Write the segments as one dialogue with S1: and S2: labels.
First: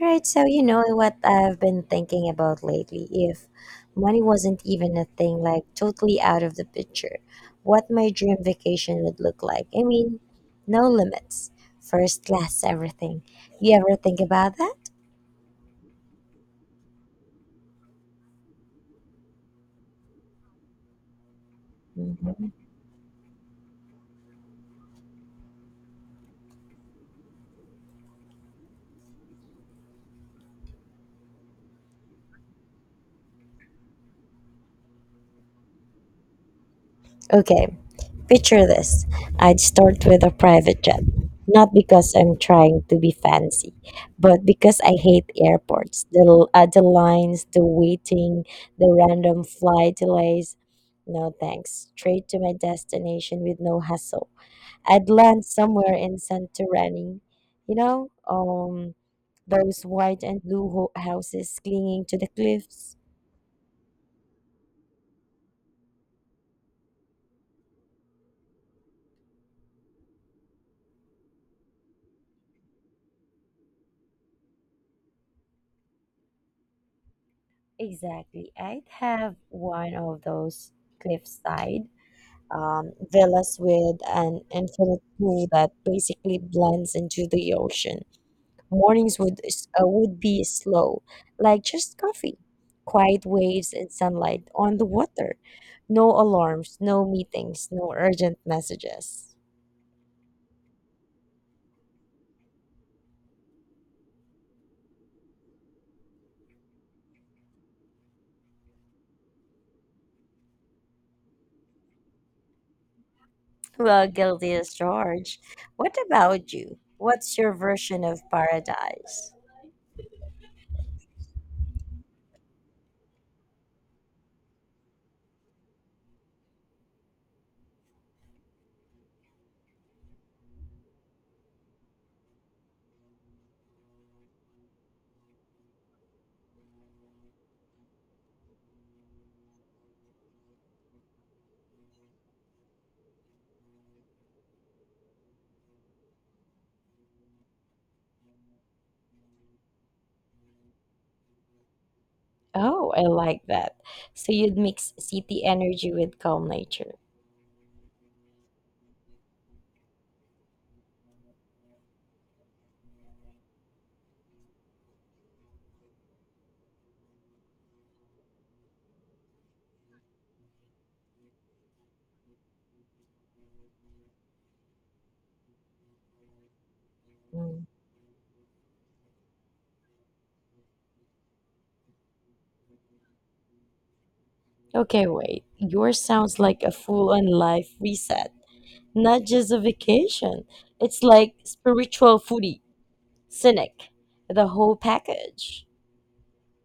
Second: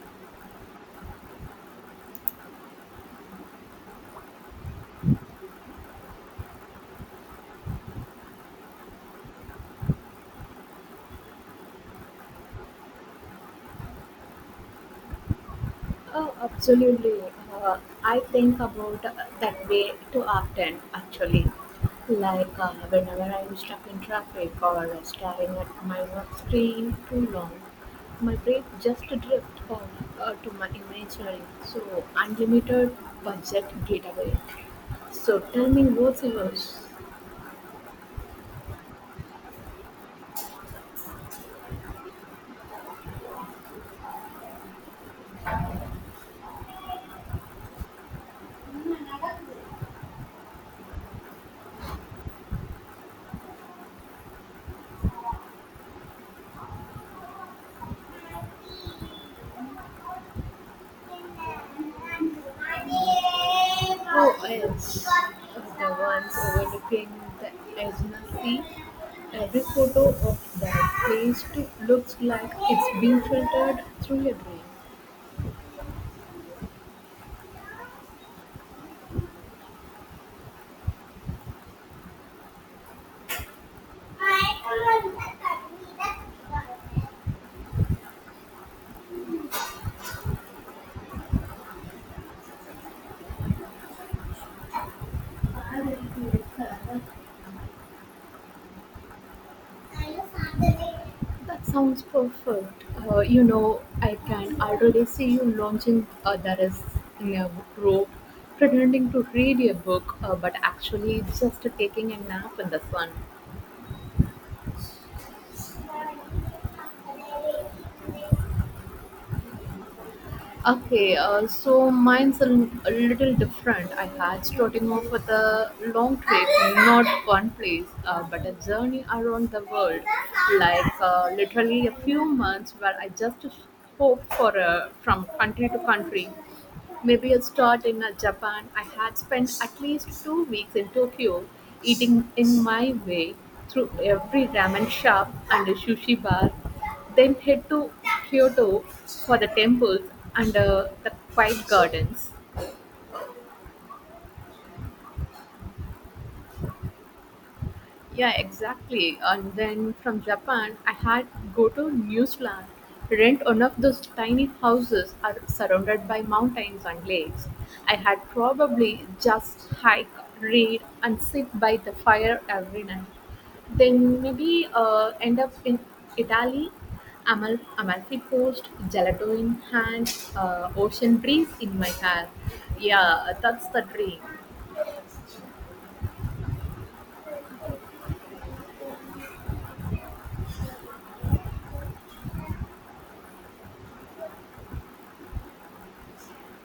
S1: Right, so you know what I've been thinking about lately. If money wasn't even a thing, like totally out of the picture, what my dream vacation would look like. I mean, no limits, first class, everything. You ever think about that?
S2: Oh, absolutely. Uh, I think about that way too often, actually.
S1: Mhm.
S2: Like whenever I'm stuck in traffic or staring at my work screen too long, my brain just drifts off to my imaginary, so unlimited budget getaway. So tell me, what's yours?
S1: Okay, picture this. I'd start with a private jet, not because I'm trying to be fancy, but because I hate airports, the lines, the waiting, the random flight delays. No thanks. Straight to my destination with no hassle. I'd land somewhere in Santorani, you know, um, those white and blue houses clinging to the cliffs.
S2: Who else of the ones overlooking the Edna Sea? Every photo of that place too looks like it's being filtered through a
S1: Exactly. I'd have one of those cliffside villas with an infinite pool that basically blends into the ocean. Mornings would be slow, like just coffee, quiet waves and sunlight on the water. No alarms,
S2: grain.
S1: no meetings, no urgent messages.
S2: That sounds perfect. You know, I can already see you launching that is in a robe, pretending to read a book, but actually just taking a nap in the sun.
S1: Well, guilty as charged. What about you? What's your version of paradise?
S2: Okay, so mine's a, a little different. I had starting off with a long trip, not one place, but a journey around the world, like literally a few months where I just hopped for a, from country to country. Maybe a start in Japan. I had spent at least 2 weeks in Tokyo, eating in my way through every ramen shop and a sushi bar, then head to Kyoto for the temples and the quiet gardens.
S1: Oh, I like that. So you'd mix city energy with calm nature.
S2: Yeah, exactly. And then from Japan, I had go to New Zealand, rent one of those tiny houses are surrounded by mountains and lakes. I had probably just hike, read, and sit by the fire every night. Then maybe end up in Italy,
S1: Mm.
S2: Amalfi Coast, gelato in hand, ocean breeze in my hair. Yeah, that's the dream.
S1: Okay, wait. Yours sounds like a full on life reset, not just a vacation. It's like spiritual foodie, cynic, the whole package.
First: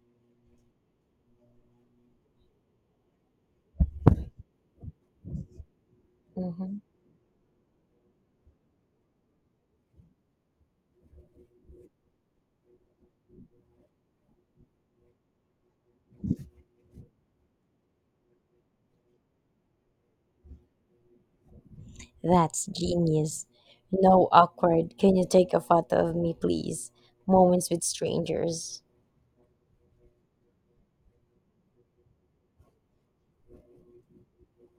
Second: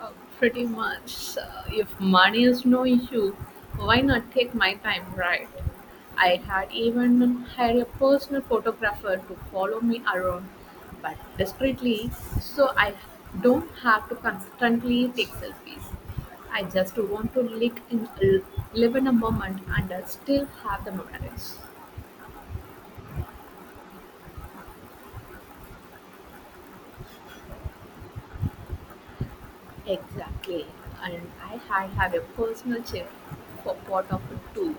S2: Uh, Pretty much. If money is no issue, why not take my time, right? I had
S1: Mhm.
S2: even had a personal photographer to follow me around, but discreetly, so I don't have to constantly take selfies. I just want to live in a moment and still have the memories.
S1: That's genius. No awkward, "can you take a photo of me, please?" moments with strangers.
S2: Exactly. And I had have a personal chef for part of it too.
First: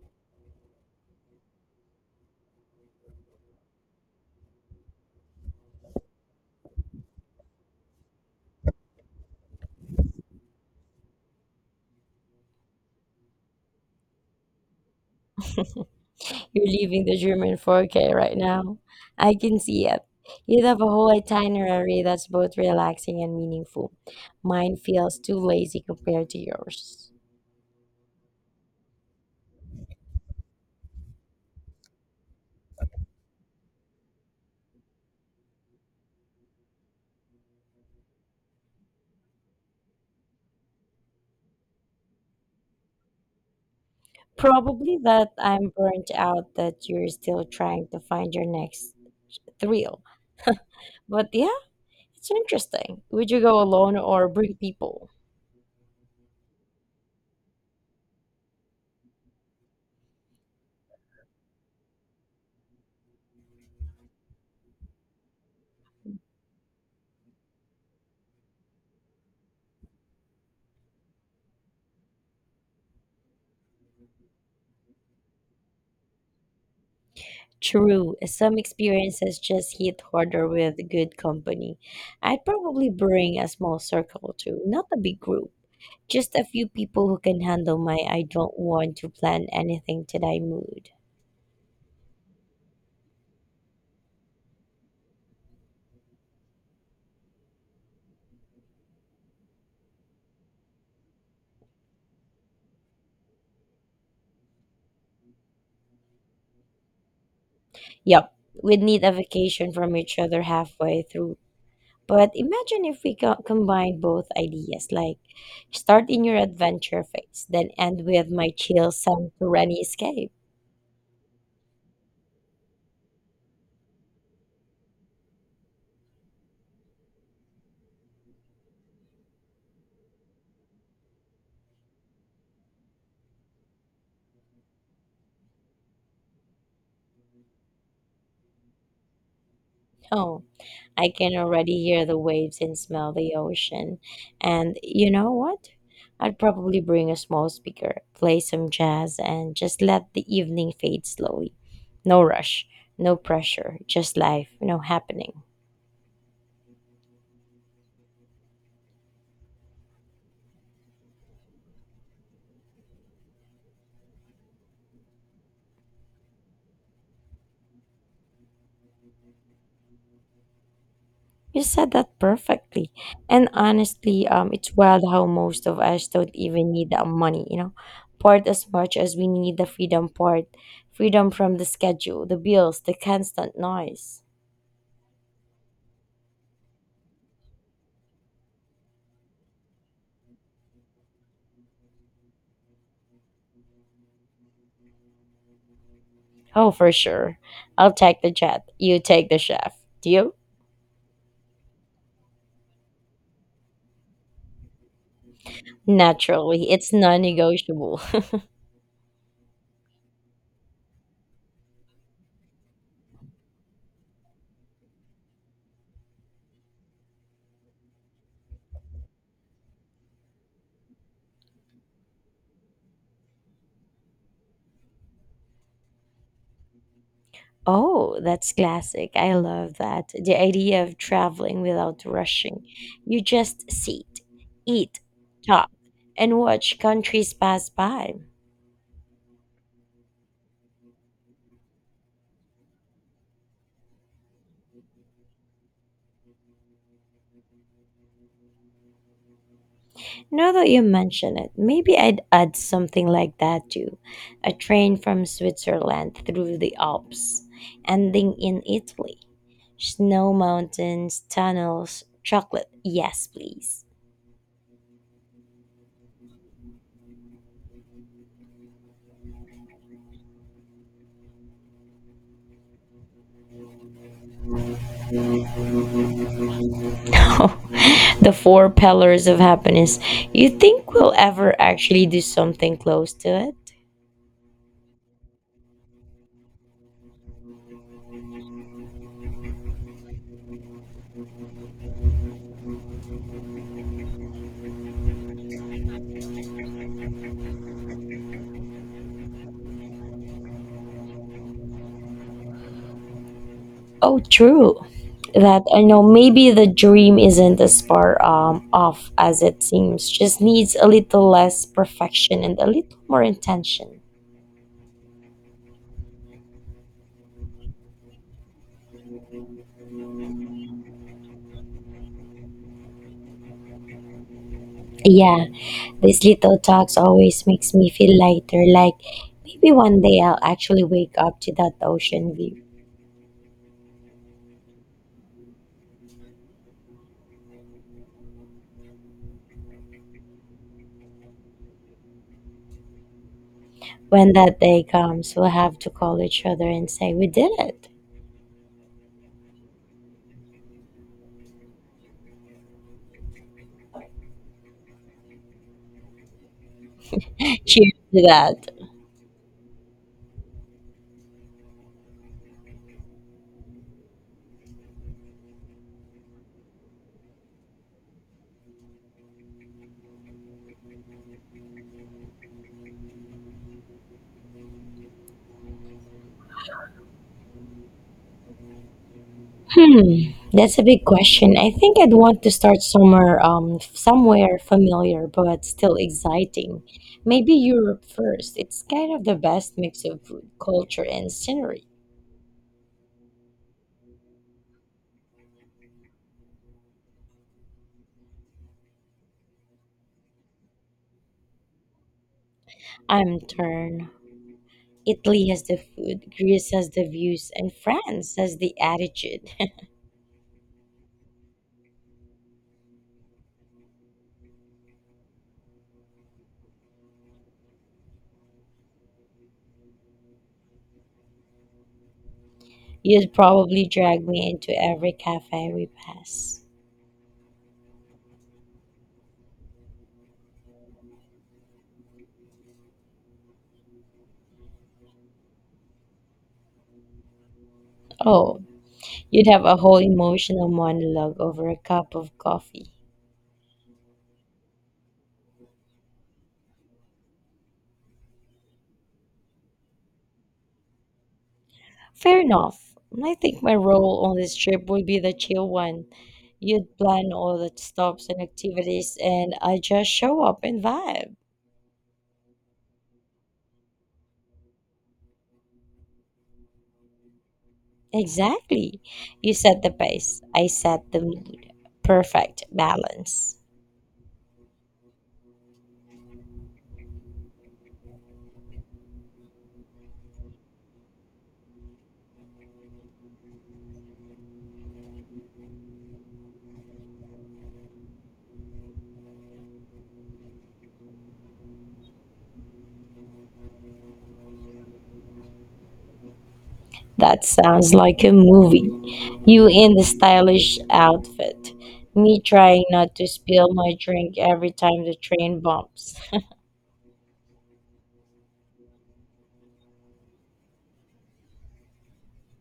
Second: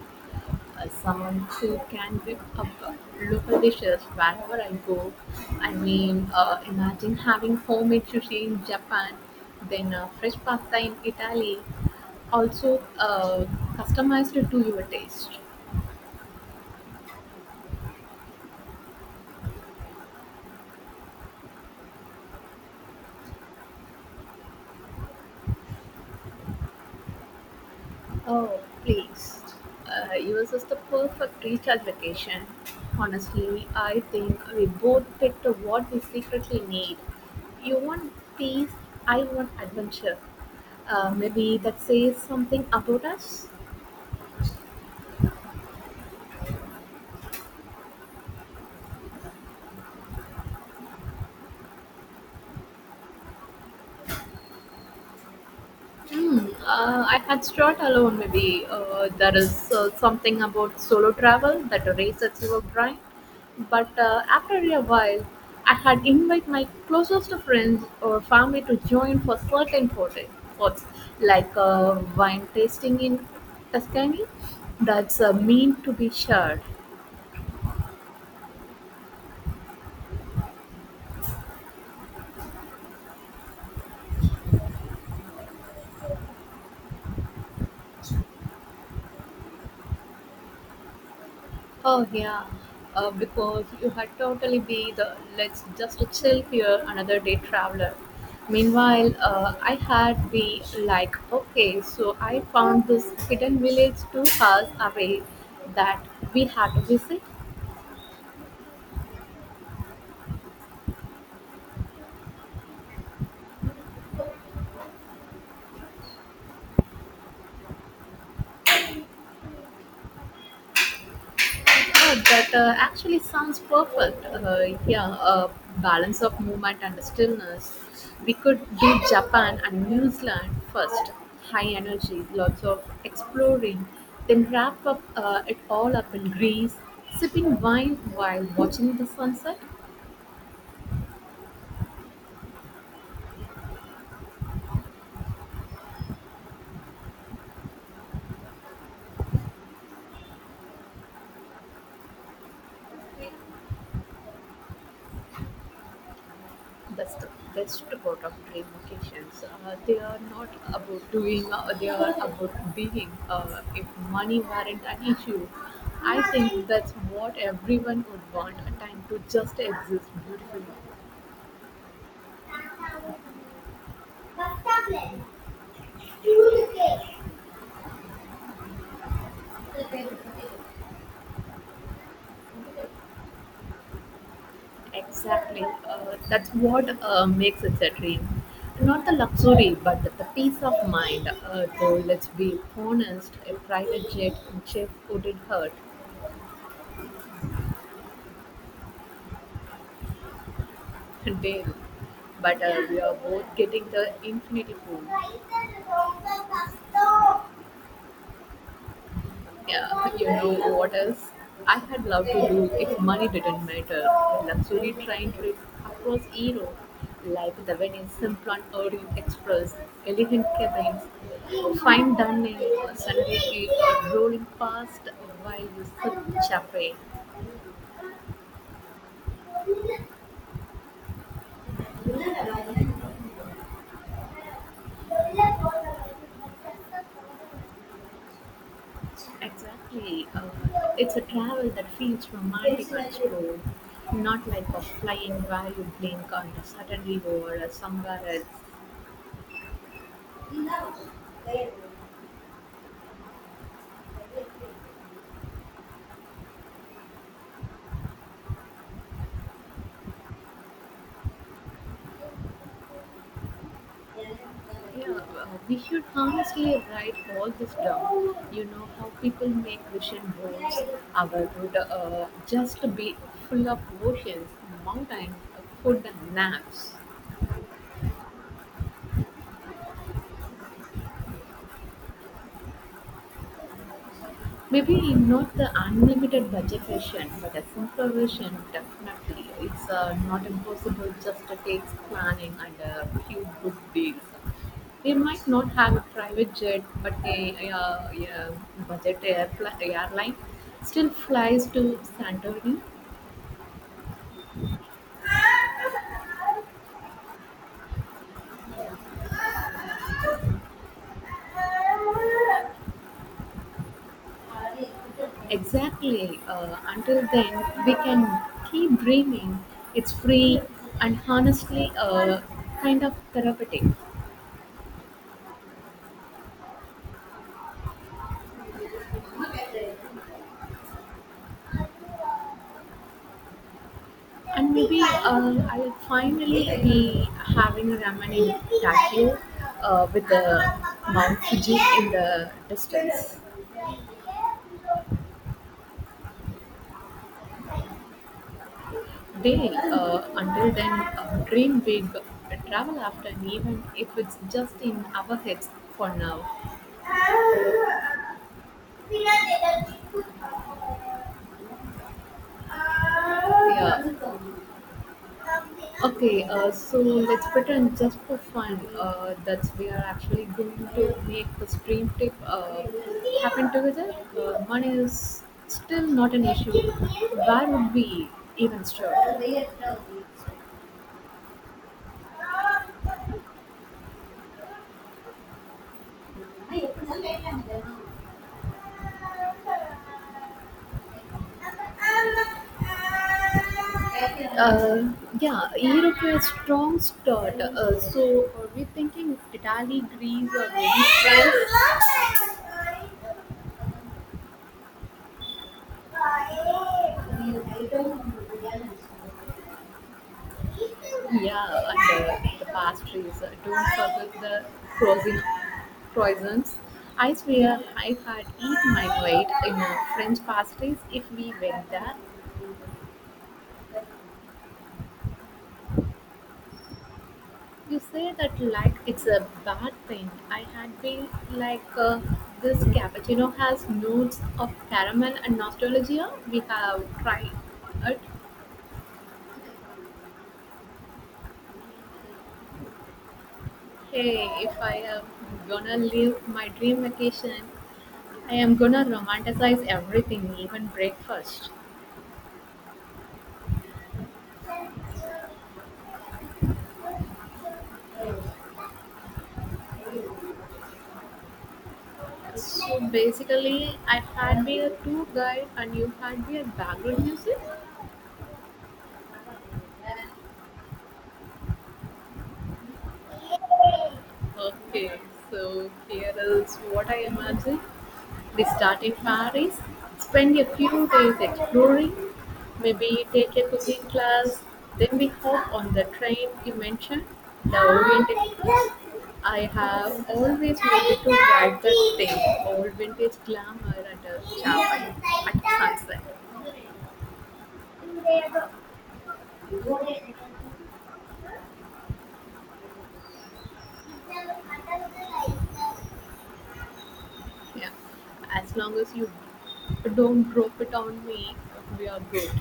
S2: Someone who can whip up local dishes wherever I go. I mean, imagine having homemade sushi in Japan, then fresh pasta in Italy, also customized to your taste.
S1: You're leaving the German 4K right now. I can see it. You'd have a whole itinerary that's both relaxing and meaningful. Mine feels too lazy compared to yours.
S2: Oh, please. Yours is the perfect recharge vacation. Honestly, I think we both picked what we secretly need. You want peace, I want adventure. Maybe that says something about us.
S1: Probably that I'm burnt out, that you're still trying to find your next thrill. But yeah, it's interesting. Would you go alone or bring people?
S2: Hmm. I had start alone. Maybe there is something about solo travel that raises your brain. But after a while, I had invite my closest friends or family to join for certain photo- spots, like wine tasting in Tuscany. That's meant to be shared.
S1: True, some experiences just hit harder with good company. I'd probably bring a small circle too, not a big group. Just a few people who can handle my "I don't want to plan anything today" mood.
S2: Oh yeah, because you had totally be the let's just chill here another day traveler. Meanwhile, I had be like, okay, so I found this hidden village 2 hours away that we had to visit.
S1: Yup, we'd need a vacation from each other halfway through. But imagine if we combine both ideas, like start in your adventure phase, then end with my chill, sun, rainy escape.
S2: Oh, that actually sounds perfect. Yeah, a balance of movement and stillness. We could do Japan and New Zealand first. High energy, lots of exploring, then wrap up it all up in Greece, sipping wine while watching the sunset.
S1: Oh, I can already hear the waves and smell the ocean. And you know what? I'd probably bring a small speaker, play some jazz, and just let the evening fade slowly. No rush, no pressure, just life, happening.
S2: That's the best part of dream vacations. They are not about doing, they are about being. If money weren't an issue, I think that's what everyone would want, a time to just exist beautifully.
S1: You said that perfectly. And honestly, it's wild how most of us don't even need the money, part as much as we need the freedom part, freedom from the schedule, the bills, the constant noise.
S2: Exactly. That's what makes it a dream. Not the luxury, but the peace of mind. Though, let's be honest, a private jet chef wouldn't hurt.
S1: Oh, for sure. I'll take the jet. You take the chef. Deal?
S2: Dale. But we are both getting the infinity pool.
S1: Naturally, it's non negotiable.
S2: Yeah, you know what else? I had loved to do if money didn't matter. A luxury train trip across Europe, like the Venice Simplon Orient Express, elegant cabins, fine dining, Sunday heat rolling past while you sip champagne.
S1: Oh, that's classic. I love that. The idea of traveling without rushing. You just sit, eat, talk, and watch countries pass by.
S2: Exactly. It's a travel that feels romantic and slow, not like a flying where you blink and suddenly over are somewhere else.
S1: Now that you mention it,
S2: Yeah,
S1: maybe I'd add something like that too. A train from Switzerland through the Alps, ending in Italy. Snow mountains, tunnels, chocolate. Yes, please.
S2: we should honestly write all this down. You know how people make vision boards. Our would just be full of oceans, mountains, food, and naps.
S1: The four pillars of happiness. You think we'll ever actually do something close to it?
S2: Maybe not the unlimited budget version, but a simpler version definitely. It's not impossible, just takes planning and a few good deals. They might not have a private jet, but a budget airpl airline still flies to Santorini.
S1: Oh, true. That I know. Maybe the dream isn't as far off as it seems, just needs a little less perfection and a little more intention.
S2: Exactly. Until then, we can keep dreaming. It's free and honestly kind of therapeutic.
S1: Yeah, these little talks always makes me feel lighter, like maybe one day I'll actually wake up to that ocean view.
S2: And maybe I'll finally be having a ramen in Tokyo with the Mount Fuji in the distance.
S1: When that day comes, we'll have to call each other and say we did it.
S2: They, until then, dream big, travel after an event if it's just in our heads for now.
S1: Cheers to that.
S2: Yeah. Okay, so let's pretend just for fun that we are actually going to make this dream trip happen together. Money is still not an issue. Where would we even start?
S1: Hmm, that's a big question. I think I'd want to start somewhere familiar but still exciting. Maybe Europe first. It's kind of the best mix of food, culture, and scenery.
S2: Uh, yeah, Europe has strong start. So are we thinking of Italy, Greece, or maybe France?
S1: I'm torn. Italy has the food, Greece has the views, and France has the attitude.
S2: Yeah, and the pastries. Don't forget the frozen croissants. I swear I had eaten my weight in French pastries if we went there.
S1: You'd probably drag me into every cafe we pass.
S2: You say that like it's a bad thing. I had been like this cappuccino has notes of caramel and nostalgia. We have tried it.
S1: Oh, you'd have a whole emotional monologue over a cup of coffee.
S2: Hey, if I am gonna live my dream vacation, I am gonna romanticize everything, even breakfast.
S1: Fair enough. I think my role on this trip would be the chill one. You'd plan all the stops and activities, and I just show up and vibe.
S2: So basically, I had been a tour guide and you had been a background music.
S1: Exactly. You set the pace, I set the mood. Perfect balance.
S2: Okay, so here is what I imagine. We start in Paris, spend a few days exploring, maybe take a cooking class, then we hop on the train you mentioned, the Orient Express. I have always wanted to ride that thing, old vintage glamour at a chapel at sunset.
S1: That sounds like a movie. You in the stylish outfit, me trying not to spill my drink every time the train bumps.
S2: Yeah. As long as you don't drop it on me, we are good.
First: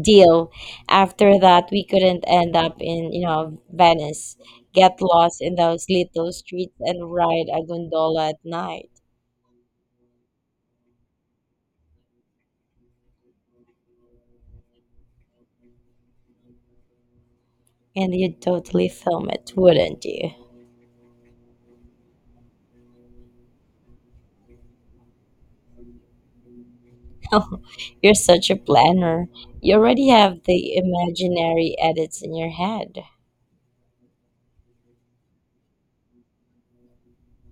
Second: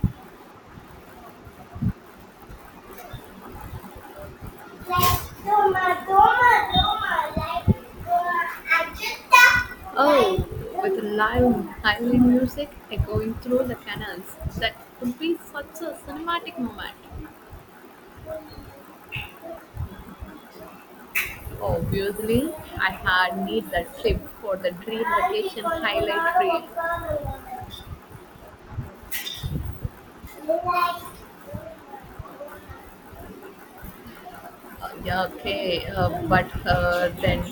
S1: Deal. After that, we couldn't end up in, Venice, get lost in those little streets and ride a gondola at night.
S2: Oh, with lively music echoing through the canals. That would be such a cinematic moment.
S1: And you'd totally film it, wouldn't you?
S2: Obviously, I had need that clip for the dream vacation highlight
S1: You're such a planner. You already have
S2: reel.
S1: the imaginary edits in your head.
S2: Yeah, okay, but then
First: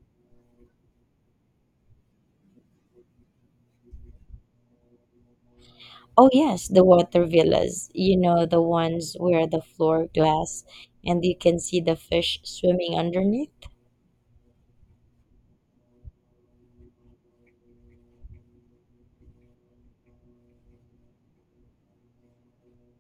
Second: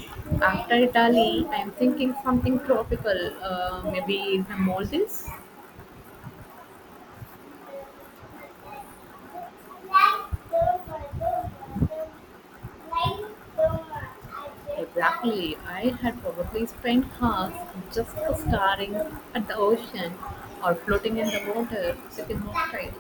S2: after Italy, I'm thinking something tropical, maybe the Maldives.
S1: Oh, yes, the water villas. You know, the ones where the floor glass and you can see the fish swimming underneath.
S2: Exactly, I had probably spent hours just staring at the ocean or floating in the water, sipping cocktail.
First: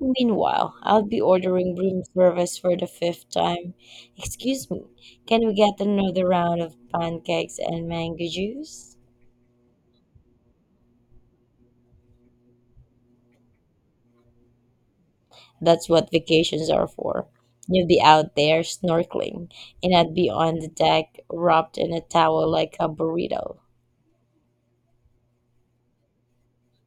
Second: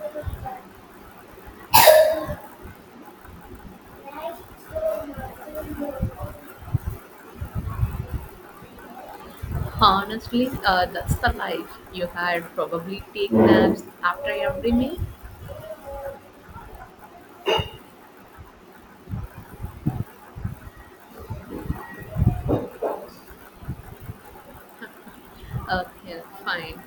S1: Meanwhile, I'll be ordering room service for the fifth time. "Excuse me, can we get another round of pancakes and mango juice?"
S2: Honestly, that's the life. You had probably take naps after every meal.
S1: That's what vacations are for. You'll be out there snorkeling, and I'd be on the deck wrapped in a towel like a burrito.
S2: Okay, fine.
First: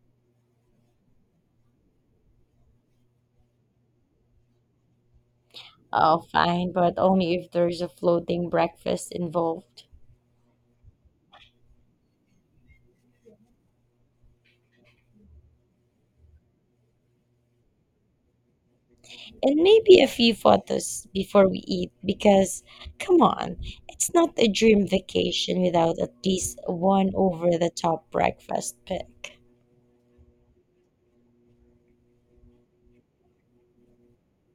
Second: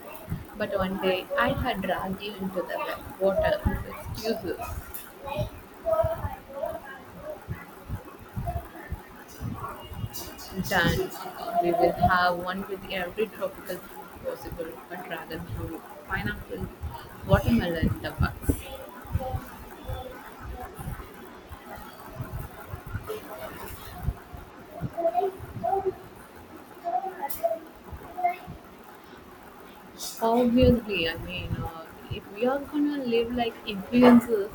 S2: But one day I had dragged you into the water with excuses.
S1: Oh, fine, but only if there's a floating breakfast involved.
S2: Done. We will have one with every tropical fruit possible, a dragon fruit, pineapple, watermelon, the bugs.
S1: And maybe a few photos before we eat, because come on, it's not a dream vacation without at least one over the top breakfast pick.
S2: Obviously, I mean, if we are gonna live like influencers,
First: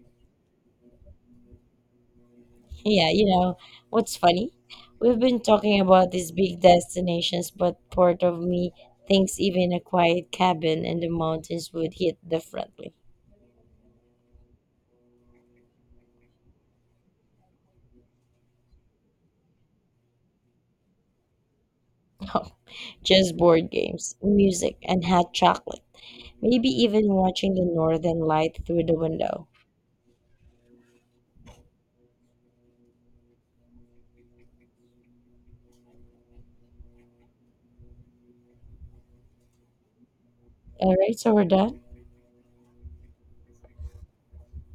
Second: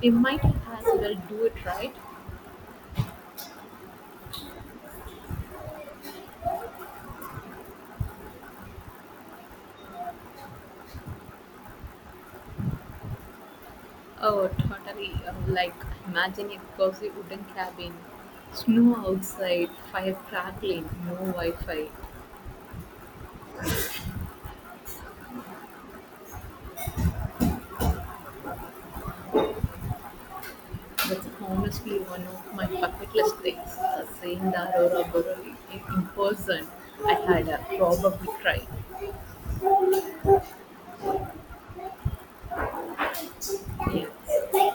S2: we might as well do it right.
S1: Yeah, you know what's funny, we've been talking about these big destinations, but part of me thinks even a quiet cabin in the mountains would hit differently.
S2: Oh, totally. Like, imagine a cozy wooden cabin, snow outside, fire crackling, no Wi Fi.
S1: Just board games, music, and hot chocolate. Maybe even watching the northern light through the window.
S2: That's honestly one of my bucket list things. Seeing the Aurora Borealis in person, I had probably cried.
S1: All right, so we're done.
S2: Yes.